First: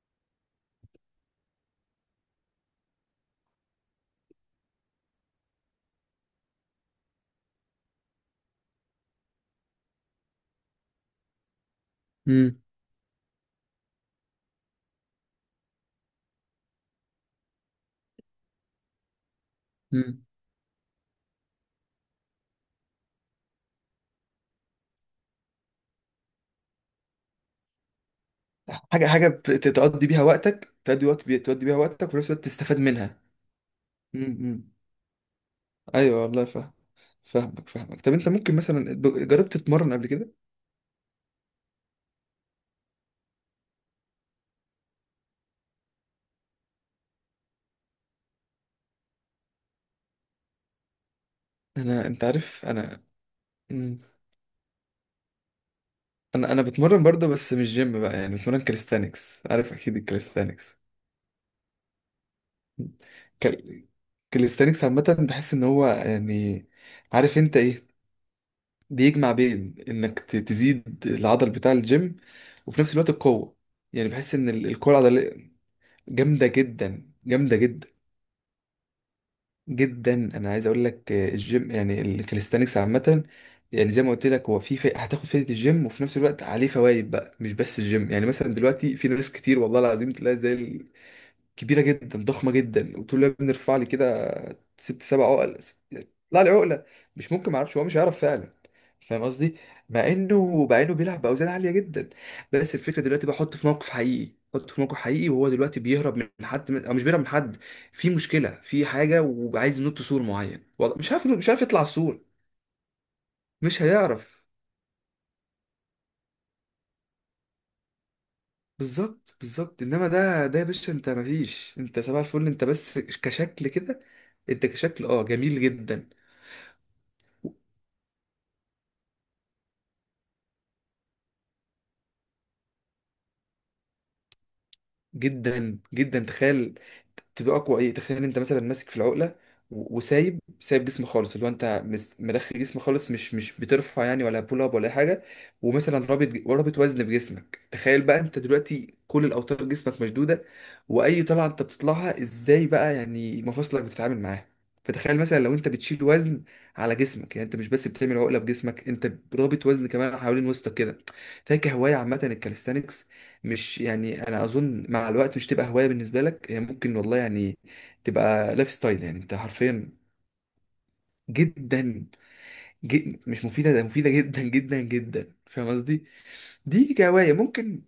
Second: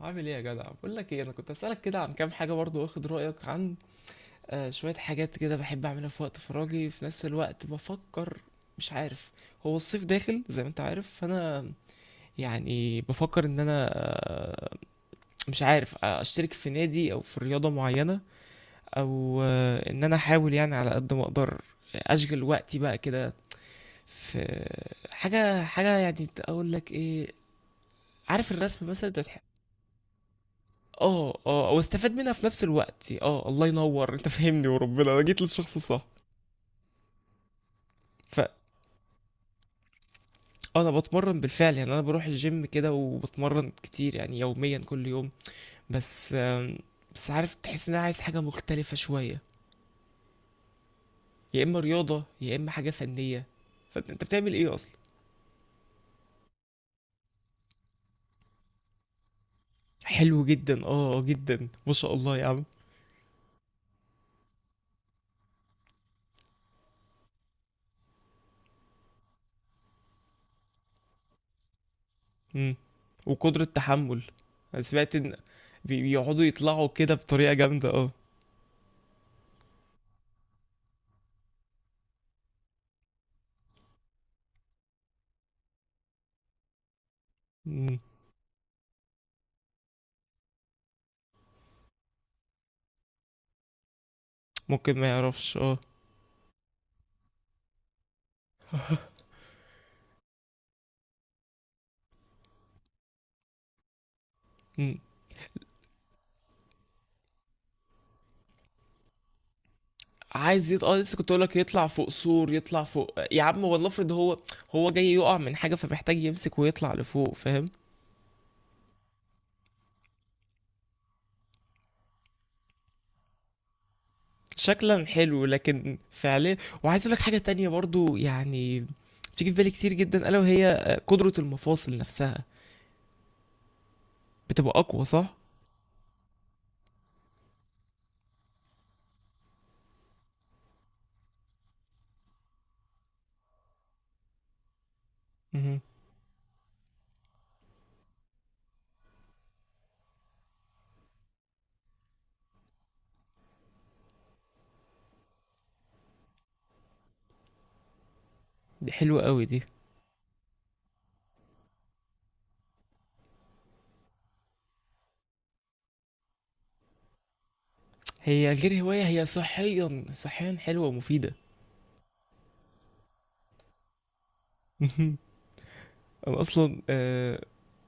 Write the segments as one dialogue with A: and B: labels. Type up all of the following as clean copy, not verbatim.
A: عامل ايه يا جدع؟ بقول لك ايه، انا كنت اسالك كده عن كام حاجه برضو، واخد رايك عن شويه حاجات كده بحب اعملها في وقت فراغي، في نفس الوقت بفكر. مش عارف. هو الصيف داخل زي ما انت عارف، فانا
B: امم
A: يعني بفكر ان انا مش عارف، اشترك في نادي او في رياضه معينه، او ان انا
B: امم
A: احاول يعني على قد ما اقدر اشغل وقتي بقى كده في حاجه. حاجه يعني اقول لك ايه، عارف الرسم مثلا انت.
B: تقضي بيها وقتك تقضي وقت
A: اه،
B: بي- تقضي
A: اه،
B: بيها وقتك
A: واستفاد
B: وفي نفس
A: منها
B: الوقت
A: في نفس
B: تستفاد
A: الوقت.
B: منها.
A: اه، الله ينور، انت فهمني
B: امم
A: وربنا، انا جيت للشخص الصح.
B: ايوه والله فاهم. فاهمك. طب انت
A: فانا
B: ممكن مثلا جربت تتمرن قبل كده؟
A: بتمرن بالفعل، يعني انا بروح الجيم كده وبتمرن كتير يعني، يوميا كل يوم. بس آم، بس عارف، تحس ان انا عايز حاجه مختلفه شويه، يا اما
B: انا
A: رياضه
B: انت
A: يا
B: عارف
A: اما حاجه
B: انا
A: فنيه.
B: مم.
A: فانت بتعمل ايه اصلا؟
B: انا بتمرن برضه، بس مش جيم بقى، يعني بتمرن كاليستانكس، عارف اكيد
A: حلو
B: الكاليستانكس.
A: جدا، اه، جدا، ما شاء الله يا عم.
B: كال... كاليستانكس عامه بحس ان هو يعني، عارف انت ايه، بيجمع بين انك تزيد العضل بتاع الجيم
A: امم.
B: وفي نفس الوقت القوه.
A: وقدره
B: يعني
A: تحمل.
B: بحس ان
A: انا
B: القوه
A: سمعت ان
B: العضليه
A: بيقعدوا
B: جامدة
A: يطلعوا
B: جدا،
A: كده بطريقه
B: جامدة جدا
A: جامده، اه.
B: جدا. انا عايز اقول لك، الجيم يعني الكاليستانكس عامة، يعني زي ما قلت لك هو هتاخد فايدة الجيم وفي نفس الوقت عليه فوائد بقى، مش بس
A: مم.
B: الجيم. يعني مثلا دلوقتي في ناس كتير والله العظيم تلاقي زي كبيرة جدا، ضخمة جدا، وتقول لها بنرفع لي كده
A: ممكن
B: ست
A: ما
B: سبع
A: يعرفش،
B: عقل،
A: اه.
B: طلع لي عقله، مش ممكن ما اعرفش، هو مش هيعرف فعلا. فاهم قصدي؟ مع انه، مع انه بيلعب باوزان عاليه جدا. بس الفكره دلوقتي بحط في موقف حقيقي، حط في موقف
A: مم.
B: حقيقي وهو دلوقتي بيهرب من حد او مش بيهرب من حد، في مشكله، في حاجه وعايز ينط سور معين،
A: اه،
B: والله مش
A: لسه
B: عارف،
A: كنت اقول
B: مش
A: لك
B: عارف يطلع
A: يطلع فوق
B: السور،
A: سور، يطلع فوق يا عم.
B: مش
A: هو افرض هو
B: هيعرف.
A: هو جاي يقع من حاجه، فمحتاج يمسك ويطلع لفوق، فاهم؟
B: بالظبط، بالظبط، انما ده يا باشا، انت مفيش، انت سبع الفل، انت بس كشكل كده. انت كشكل
A: شكلا
B: اه
A: حلو
B: جميل
A: لكن
B: جدا.
A: فعليا. وعايز اقول لك حاجه تانية برضو، يعني بتيجي في بالي كتير جدا، الا وهي قدره المفاصل نفسها بتبقى اقوى، صح؟
B: جدا جدا تخيل، تبقى اقوى ايه، تخيل انت مثلا ماسك في العقله وسايب جسم خالص، اللي هو انت مرخي جسم خالص، مش بترفع يعني، ولا بول اب ولا اي حاجه.
A: مهم.
B: ومثلا رابط رابط وزن بجسمك، تخيل بقى انت دلوقتي كل الاوتار جسمك مشدوده، واي طلعه انت بتطلعها ازاي بقى، يعني مفاصلك بتتعامل معاها. فتخيل مثلا لو انت بتشيل وزن على جسمك، يعني انت مش بس بتعمل عقله بجسمك،
A: دي
B: انت
A: حلوه قوي دي،
B: رابط وزن كمان حوالين وسطك كده. فاكر هوايه عامه الكاليستانكس، مش يعني، انا اظن مع الوقت مش تبقى هوايه بالنسبه لك، هي ممكن والله يعني
A: هي
B: تبقى لايف
A: غير هوايه،
B: ستايل، يعني
A: هي
B: انت حرفيا.
A: صحيا، صحيا حلوه ومفيده.
B: جدا، مش مفيده، ده مفيده جدا جدا
A: مهم.
B: جدا. فاهم قصدي؟
A: انا اصلا
B: دي كهوايه ممكن.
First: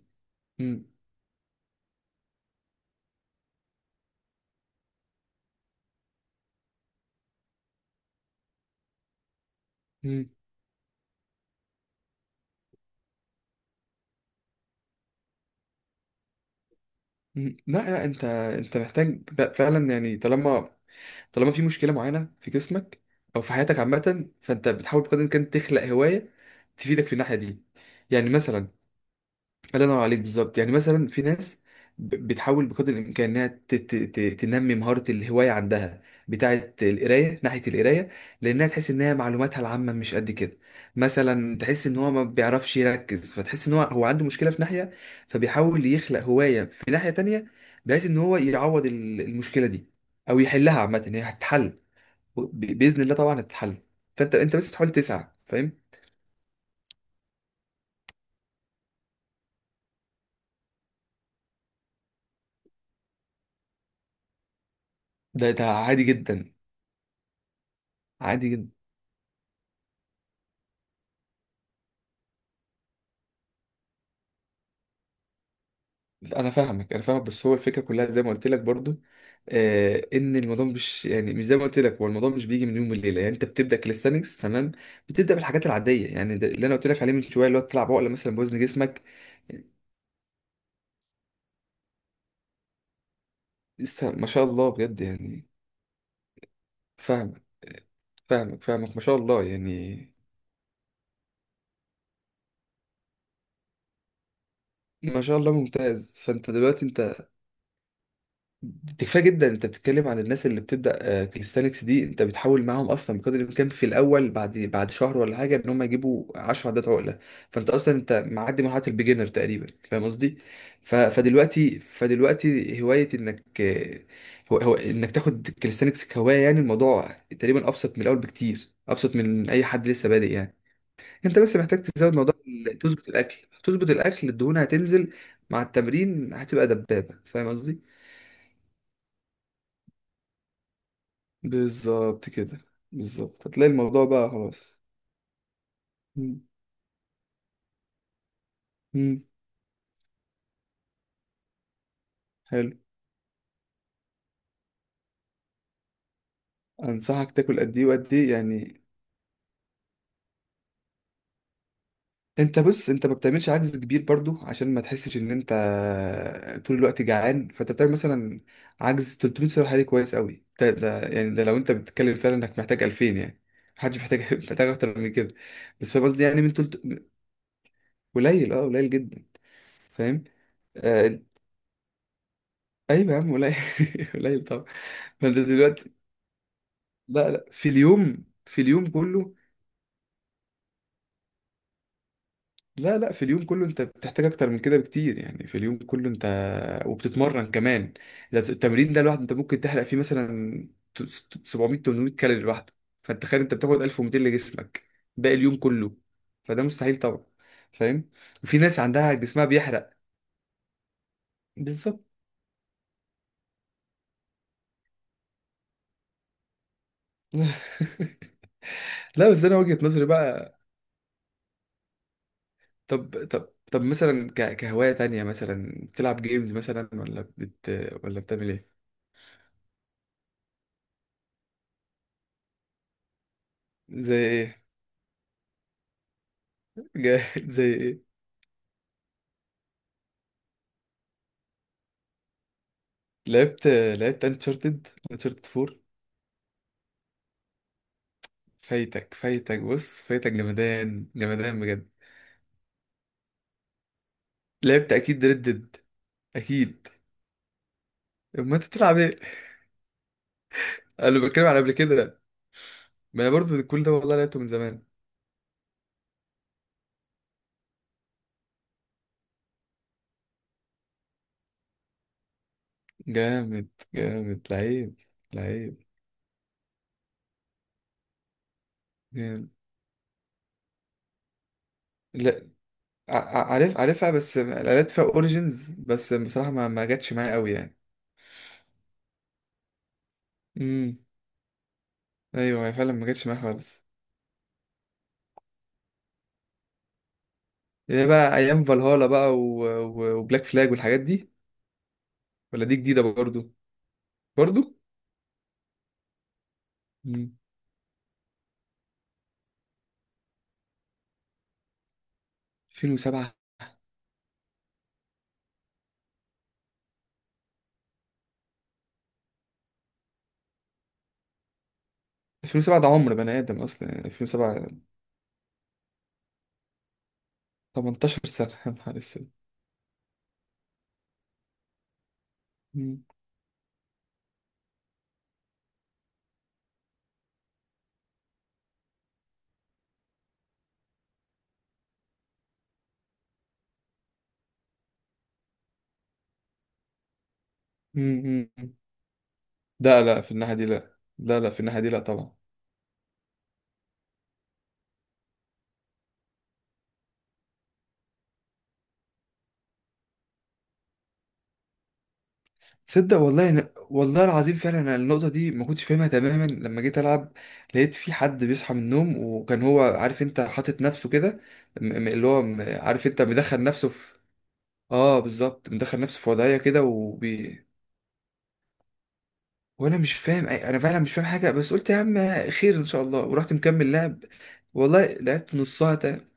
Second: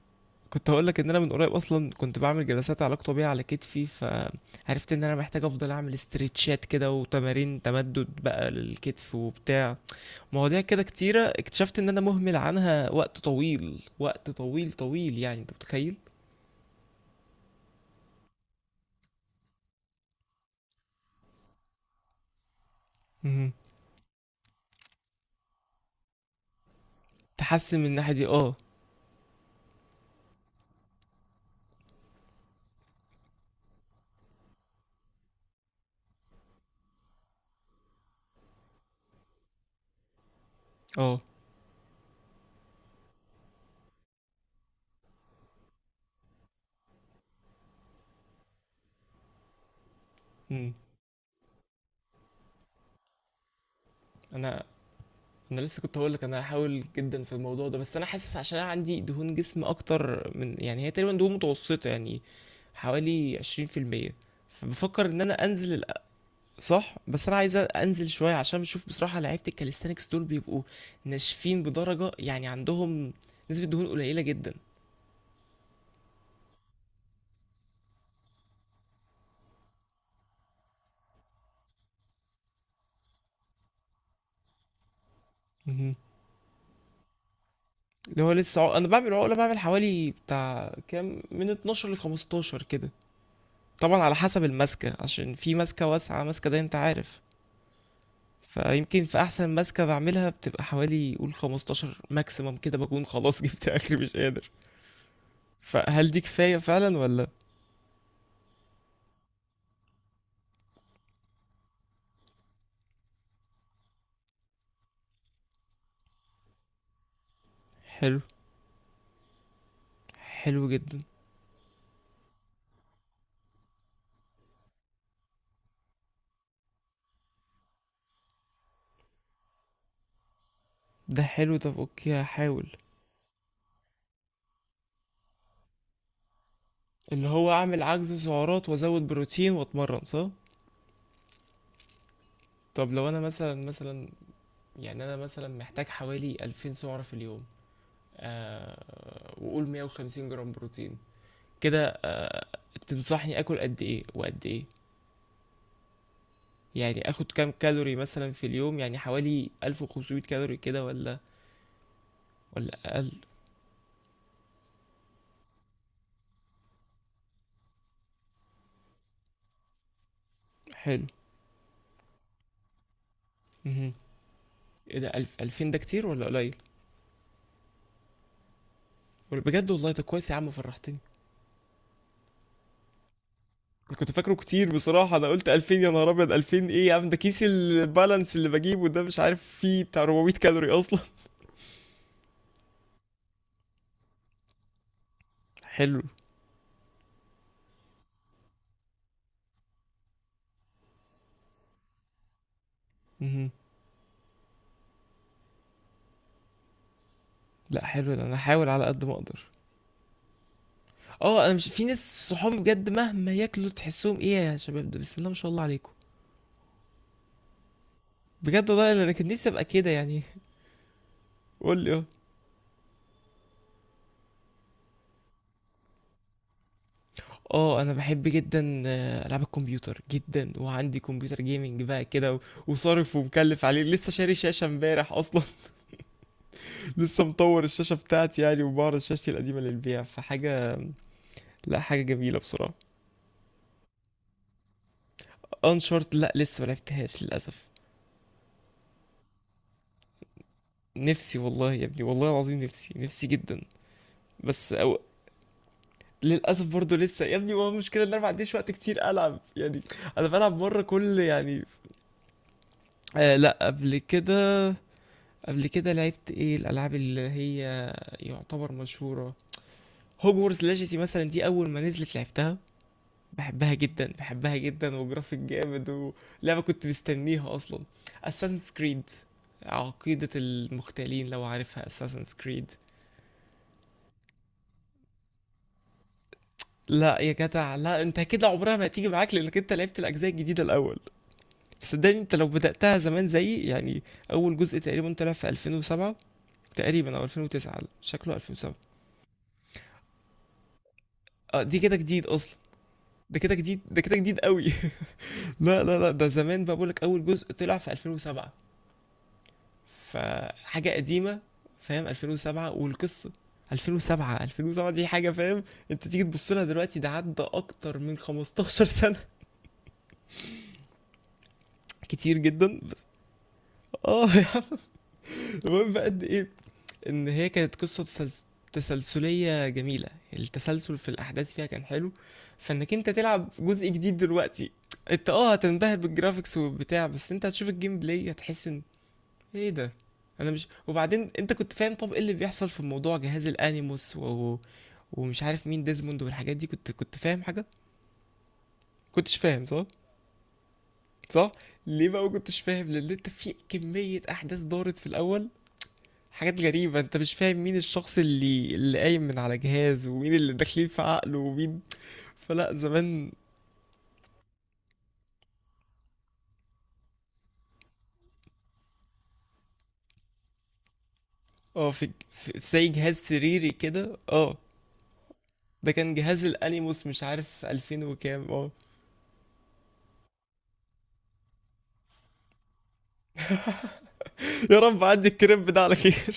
A: كنت
B: مم.
A: هقول لك ان انا من قريب اصلا كنت بعمل جلسات علاج طبيعي على كتفي، فعرفت ان انا محتاج افضل اعمل استرتشات كده وتمارين تمدد بقى للكتف وبتاع
B: مم.
A: مواضيع كده كتيرة، اكتشفت ان انا مهمل عنها وقت طويل، وقت طويل طويل، يعني انت متخيل؟
B: مم. لا لا، انت محتاج فعلا يعني، طالما، طالما في مشكله معينه في جسمك او في
A: مهم.
B: حياتك عامه، فانت بتحاول بقدر الامكان تخلق هوايه تفيدك في الناحيه دي.
A: تحسن من الناحية دي،
B: يعني
A: اه.
B: مثلا، الله ينور عليك، بالظبط، يعني مثلا في ناس بتحاول بقدر الامكان انها تنمي مهاره الهوايه عندها، بتاعه القرايه، ناحيه القرايه، لانها تحس ان هي معلوماتها العامه مش قد كده.
A: اه.
B: مثلا تحس ان هو ما بيعرفش يركز، فتحس ان هو عنده مشكله في ناحيه، فبيحاول يخلق هوايه في ناحيه تانية بحيث ان هو يعوض المشكله دي او
A: مم.
B: يحلها. عامه هي هتتحل، باذن الله طبعا هتتحل، فانت،
A: انا
B: بس تحاول تسعى.
A: انا
B: فاهم؟
A: لسه كنت هقول لك، انا هحاول جدا في الموضوع ده، بس انا حاسس عشان انا عندي دهون جسم اكتر من، يعني هي تقريبا دهون متوسطة يعني، حوالي 20%. فبفكر ان انا
B: ده
A: انزل.
B: عادي جدا.
A: صح. بس انا عايز انزل شويه،
B: عادي
A: عشان
B: جدا.
A: بشوف بصراحه لعيبه الكاليستانكس دول بيبقوا ناشفين بدرجه يعني، عندهم نسبه دهون قليله جدا.
B: انا فاهمك انا فاهمك، بس هو الفكره كلها زي ما قلت لك برضو، ان الموضوع مش يعني، مش زي ما قلت لك، هو الموضوع مش بيجي من يوم وليله، يعني انت بتبدا كاليستانكس تمام، بتبدا بالحاجات
A: مهم.
B: العاديه، يعني ده اللي انا قلت لك عليه من شويه، اللي هو تلعب عقله
A: اللي هو
B: مثلا بوزن
A: لسه عق... انا
B: جسمك.
A: بعمل عقله، بعمل حوالي بتاع كام، من 12 ل 15 كده. طبعا
B: لسه
A: على
B: ما
A: حسب
B: شاء الله
A: الماسكه،
B: بجد
A: عشان
B: يعني.
A: في ماسكه واسعه، ماسكه ده انت عارف.
B: فاهمك فاهمك فاهمك، ما
A: فيمكن
B: شاء
A: في
B: الله
A: احسن ماسكه
B: يعني.
A: بعملها بتبقى حوالي قول 15 ماكسيمم كده، بكون خلاص جبت اخري مش قادر.
B: ما شاء الله،
A: فهل
B: ممتاز.
A: دي
B: فانت
A: كفايه
B: دلوقتي
A: فعلا
B: انت،
A: ولا؟
B: دي كفايه جدا. انت بتتكلم عن الناس اللي بتبدا، كاليستانكس دي انت بتحاول معاهم اصلا بقدر الامكان في الاول، بعد شهر ولا حاجه ان هم يجيبوا 10 عدات عقله. فانت اصلا
A: حلو،
B: انت معدي مرحله البيجنر تقريبا. فاهم قصدي؟
A: حلو
B: ف-
A: جدا.
B: فدلوقتي فدلوقتي هوايه انك، هو انك تاخد كاليستانكس كهوايه، يعني الموضوع تقريبا ابسط من الاول بكتير، ابسط من اي حد لسه بادئ يعني.
A: ده
B: انت بس
A: حلو، طب
B: محتاج تزود
A: اوكي
B: موضوع
A: هحاول.
B: تظبط الاكل، تظبط الاكل، الدهون هتنزل مع التمرين، هتبقى دبابه.
A: اللي
B: فاهم
A: هو اعمل
B: قصدي؟
A: عجز سعرات وازود بروتين واتمرن، صح؟
B: بالظبط كده.
A: طب لو انا
B: بالظبط
A: مثلا
B: هتلاقي الموضوع
A: مثلا
B: بقى خلاص.
A: يعني انا مثلا محتاج حوالي
B: مم.
A: 2000 سعرة في اليوم،
B: مم.
A: وقول 150 جرام بروتين كده،
B: حلو.
A: تنصحني اكل قد ايه وقد ايه؟ يعني اخد
B: انصحك
A: كام
B: تاكل قد ايه
A: كالوري
B: وقد
A: مثلا
B: ايه
A: في اليوم؟
B: يعني؟
A: يعني حوالي 1500 كالوري كده ولا
B: انت بص، انت
A: اقل؟
B: ما بتعملش عدد كبير برضو عشان ما تحسش ان انت طول الوقت جعان، فانت بتعمل مثلا عجز 300 سعر حراري، كويس قوي ده، ده
A: حلو.
B: يعني، ده لو انت بتتكلم فعلا انك محتاج 2000 يعني.
A: مهم.
B: محدش محتاج محتاج اكتر
A: ايه ده،
B: من كده.
A: 1000، 2000 ده
B: بس فاهم
A: كتير
B: قصدي،
A: ولا
B: يعني من
A: قليل؟
B: تلت، قليل اه، قليل جدا.
A: ولا بجد؟ والله ده
B: فاهم؟
A: كويس يا عم، فرحتني.
B: آه، ايوه يا عم، قليل
A: كنت فاكره
B: قليل طبعا.
A: كتير بصراحة، أنا
B: فانت
A: قلت 2000؟ يا
B: دلوقتي،
A: نهار أبيض. 2000 إيه يا عم؟ ده
B: لا
A: كيس
B: لا، في اليوم،
A: البالانس اللي
B: في
A: بجيبه
B: اليوم
A: ده مش
B: كله.
A: عارف فيه بتاع 400 كالوري أصلا.
B: لا لا، في اليوم كله انت بتحتاج اكتر من كده بكتير، يعني في اليوم
A: حلو.
B: كله انت وبتتمرن كمان. ده التمرين ده لوحده انت ممكن تحرق فيه مثلا 700 800 كالوري لوحده. فانت تخيل
A: مهم.
B: انت بتاخد 1200 لجسمك ده اليوم كله، فده مستحيل طبعا.
A: لا
B: فاهم؟
A: حلو ده، أنا
B: وفي
A: هحاول
B: ناس
A: على قد ما
B: عندها
A: أقدر.
B: جسمها بيحرق.
A: أه، أنا مش، في
B: بالظبط.
A: ناس صحابي بجد مهما ياكلوا تحسهم إيه يا شباب ده، بسم الله ما شاء الله عليكم. بجد والله أنا كان
B: لا بس
A: نفسي
B: انا
A: أبقى
B: وجهة
A: كده
B: نظري
A: يعني.
B: بقى.
A: قول لي أه.
B: طب طب طب مثلا كهواية تانية مثلا، بتلعب جيمز مثلا
A: اه انا
B: ولا
A: بحب
B: بتعمل
A: جدا
B: ايه؟
A: العاب الكمبيوتر جدا، وعندي كمبيوتر جيمنج بقى كده وصارف ومكلف عليه، لسه
B: زي
A: شاري شاشة
B: ايه؟
A: امبارح اصلا. لسه
B: جامد،
A: مطور
B: زي
A: الشاشة
B: ايه؟
A: بتاعتي يعني، وبعرض شاشتي القديمة للبيع، فحاجة. لا، حاجة جميلة بصراحة.
B: لعبت انشارتد، انشارتد 4؟
A: انشارت، لا لسه ما لعبتهاش للأسف.
B: فايتك، فايتك، بص فايتك، جمدان
A: نفسي
B: جمدان
A: والله يا
B: بجد.
A: ابني، والله العظيم، نفسي، نفسي جدا بس.
B: لعبت
A: أو
B: اكيد ريد ديد،
A: للأسف
B: اكيد.
A: برضه لسه يا ابني، ما هو المشكلة إن أنا ما عنديش
B: اما انت
A: وقت
B: تلعب
A: كتير
B: ايه؟
A: ألعب يعني. أنا بلعب مرة كل
B: انا بتكلم على
A: يعني،
B: قبل كده. ما انا
A: لا،
B: برضو كل ده
A: قبل
B: والله لعبته من
A: كده.
B: زمان.
A: قبل كده لعبت إيه الألعاب اللي هي يعتبر مشهورة؟ هوجورز ليجاسي مثلا، دي أول ما نزلت لعبتها،
B: جامد.
A: بحبها جدا،
B: جامد.
A: بحبها
B: لعيب،
A: جدا وجرافيك
B: لعيب.
A: جامد. ولعبة كنت مستنيها اصلا، Assassin's Creed،
B: جامد.
A: عقيدة المختالين لو عارفها، Assassin's
B: لا،
A: Creed.
B: عارف، عارفها بس لعبت فيها اوريجينز، بس بصراحه ما جاتش
A: لا يا
B: معايا قوي
A: جدع،
B: يعني.
A: لا انت كده عمرها ما هتيجي معاك، لانك انت لعبت الاجزاء الجديدة الاول.
B: امم
A: صدقني انت لو
B: ايوه، هي فعلا
A: بدأتها
B: ما
A: زمان
B: جاتش معايا
A: زيي
B: خالص.
A: يعني، اول جزء تقريبا طلع في 2007 تقريبا، او 2009،
B: هي
A: شكله
B: بقى ايام
A: 2007.
B: فالهالا بقى وبلاك فلاج والحاجات دي.
A: اه، دي كده جديد اصلا.
B: ولا دي جديدة
A: ده
B: برضو؟
A: كده جديد، ده كده جديد قوي
B: برضو.
A: لا لا لا، ده زمان بقى، بقولك اول
B: مم.
A: جزء طلع في 2007، فحاجة قديمة، فاهم؟ 2007 والقصة،
B: 2007،
A: 2007، 2007 دي حاجة فاهم. انت تيجي تبص لها دلوقتي، ده عدى اكتر من 15 سنة كتير جدا
B: 2007 ده
A: بس.
B: عمر بني آدم أصلا، يعني
A: اه يا عم،
B: 2007،
A: المهم بقى قد ايه، ان هي كانت
B: 18 سنة يا نهار أسود.
A: تسلسلية جميلة، التسلسل في الاحداث فيها كان حلو. فانك
B: مم.
A: انت تلعب جزء جديد دلوقتي، انت هتنبهر بالجرافيكس وبتاع، بس انت هتشوف الجيم بلاي هتحس ان ايه ده. انا مش، وبعدين انت كنت فاهم طب ايه اللي بيحصل في موضوع جهاز الانيموس ومش عارف مين ديزموند والحاجات دي، كنت فاهم حاجه،
B: مم. مم.
A: كنتش فاهم صح؟
B: لا لا، في الناحية دي لا. لا لا،
A: صح.
B: في الناحية دي لا
A: ليه بقى ما
B: طبعا.
A: كنتش فاهم؟ لان انت في كميه احداث دارت في الاول، حاجات غريبه، انت مش فاهم مين الشخص اللي قايم من على جهاز، ومين اللي داخلين في عقله، ومين، فلا
B: تصدق
A: زمان.
B: والله أنا، والله العظيم فعلا أنا النقطة دي ما كنتش فاهمها تماما لما جيت ألعب، لقيت في حد بيصحى من النوم وكان هو عارف أنت حاطط نفسه كده،
A: اه، في
B: اللي هو
A: في في زي
B: عارف
A: جهاز
B: أنت مدخل
A: سريري
B: نفسه في،
A: كده، اه،
B: آه بالظبط،
A: ده
B: مدخل
A: كان
B: نفسه في
A: جهاز
B: وضعية كده
A: الانيموس، مش عارف
B: وبي.
A: 2000 وكام، اه.
B: وانا مش فاهم انا فعلا مش فاهم حاجه، بس قلت يا عم خير ان شاء الله، ورحت مكمل لعب.
A: يا رب
B: والله
A: عدي
B: لعبت
A: الكريب ده على
B: نصها تاني.
A: خير.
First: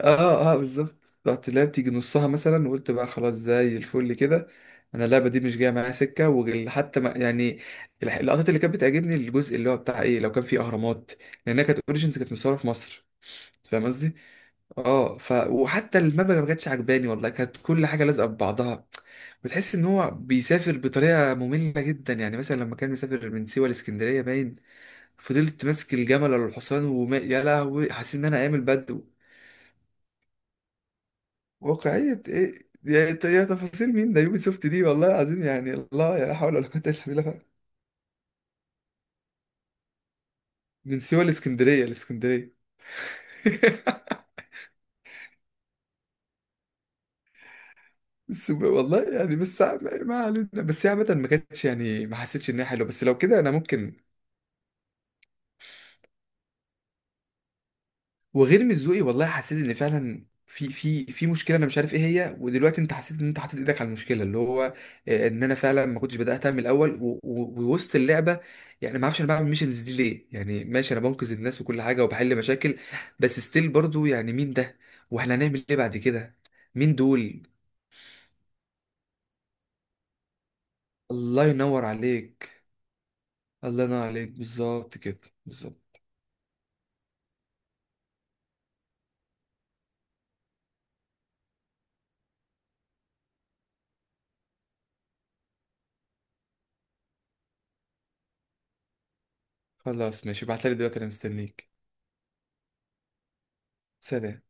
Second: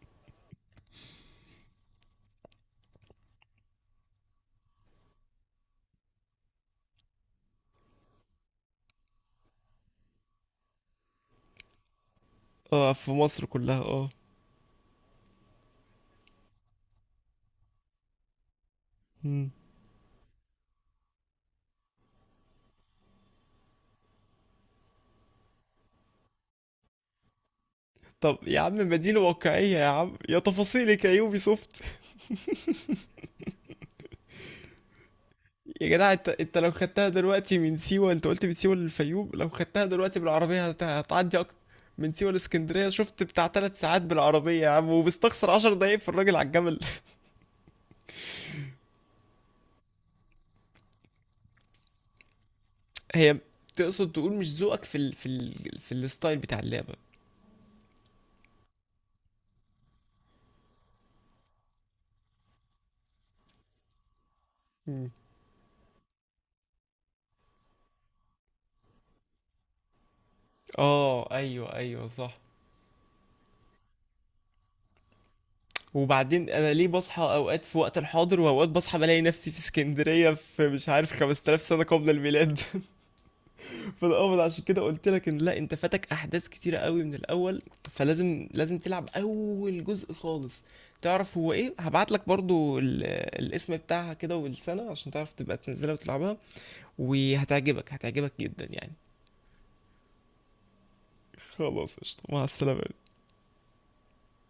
B: اه بالظبط، رحت لعبت يجي نصها مثلا وقلت بقى خلاص زي الفل كده. انا اللعبه دي مش جايه معايا سكه، وحتى ما يعني، اللقطات اللي كانت بتعجبني الجزء اللي هو بتاع ايه لو كان فيه اهرامات، لانها كانت اوريجينز كانت مصوره في
A: اه
B: مصر.
A: في مصر كلها،
B: فاهم
A: اه.
B: قصدي؟ اه، ف، وحتى المبنى ما كانتش عجباني والله، كانت كل حاجه لازقه في بعضها،
A: مم.
B: بتحس ان هو بيسافر بطريقه ممله جدا. يعني مثلا لما كان مسافر من سيوه لاسكندريه باين، فضلت ماسك الجمل ولا الحصان، وما يا لهوي حاسس ان
A: طب
B: انا
A: يا
B: عامل
A: عم،
B: بدو.
A: مدينة واقعية يا عم، يا تفاصيلك يا يوبي سوفت.
B: واقعيه ايه يا، تفاصيل مين ده، يوبي سوفت دي، والله العظيم يعني
A: يا جدع،
B: الله،
A: انت
B: لا حول
A: انت
B: ولا
A: لو
B: قوه الا
A: خدتها
B: بالله.
A: دلوقتي من سيوة، انت قلت من سيوة للفيوم، لو خدتها دلوقتي بالعربية
B: من سيوه
A: هتعدي، اكتر
B: لاسكندريه،
A: من سيوة
B: لاسكندريه.
A: لاسكندرية شفت، بتاع 3 ساعات بالعربية يا عم، وبستخسر 10 دقايق في الراجل على الجمل.
B: بس والله يعني، بس ما علينا، بس هي عامة ما كانتش يعني، ما حسيتش ان هي حلوه، بس لو
A: هي،
B: كده انا ممكن.
A: تقصد تقول مش ذوقك في في الستايل بتاع اللعبة.
B: وغير، مش والله حسيت ان فعلا في مشكله، انا مش عارف ايه هي، ودلوقتي انت حسيت ان انت حاطط ايدك على المشكله، اللي هو،
A: مم.
B: ان انا فعلا ما كنتش بداتها من الاول ووسط اللعبه، يعني ما اعرفش انا بعمل ميشنز دي ليه، يعني ماشي انا
A: اه
B: بنقذ الناس
A: ايوه
B: وكل حاجه
A: ايوه
B: وبحل
A: صح.
B: مشاكل، بس ستيل برضو، يعني مين ده؟ واحنا هنعمل ايه بعد كده؟
A: وبعدين انا ليه
B: مين
A: بصحى
B: دول؟
A: اوقات في وقت الحاضر، واوقات بصحى بلاقي نفسي في اسكندرية في، مش عارف،
B: الله
A: 5000 سنة
B: ينور
A: قبل
B: عليك.
A: الميلاد.
B: الله ينور عليك،
A: فالاول عشان كده
B: بالظبط
A: قلت
B: كده،
A: لك ان لا، انت
B: بالظبط.
A: فاتك احداث كتيرة قوي من الاول، فلازم لازم تلعب اول جزء خالص. تعرف هو ايه، هبعت لك برضو الاسم بتاعها كده والسنة، عشان تعرف تبقى تنزلها وتلعبها، وهتعجبك، هتعجبك جدا يعني.
B: خلاص ماشي، ابعتلي دلوقتي انا مستنيك.
A: خلاص قشطة، مع السلامة.
B: سلام.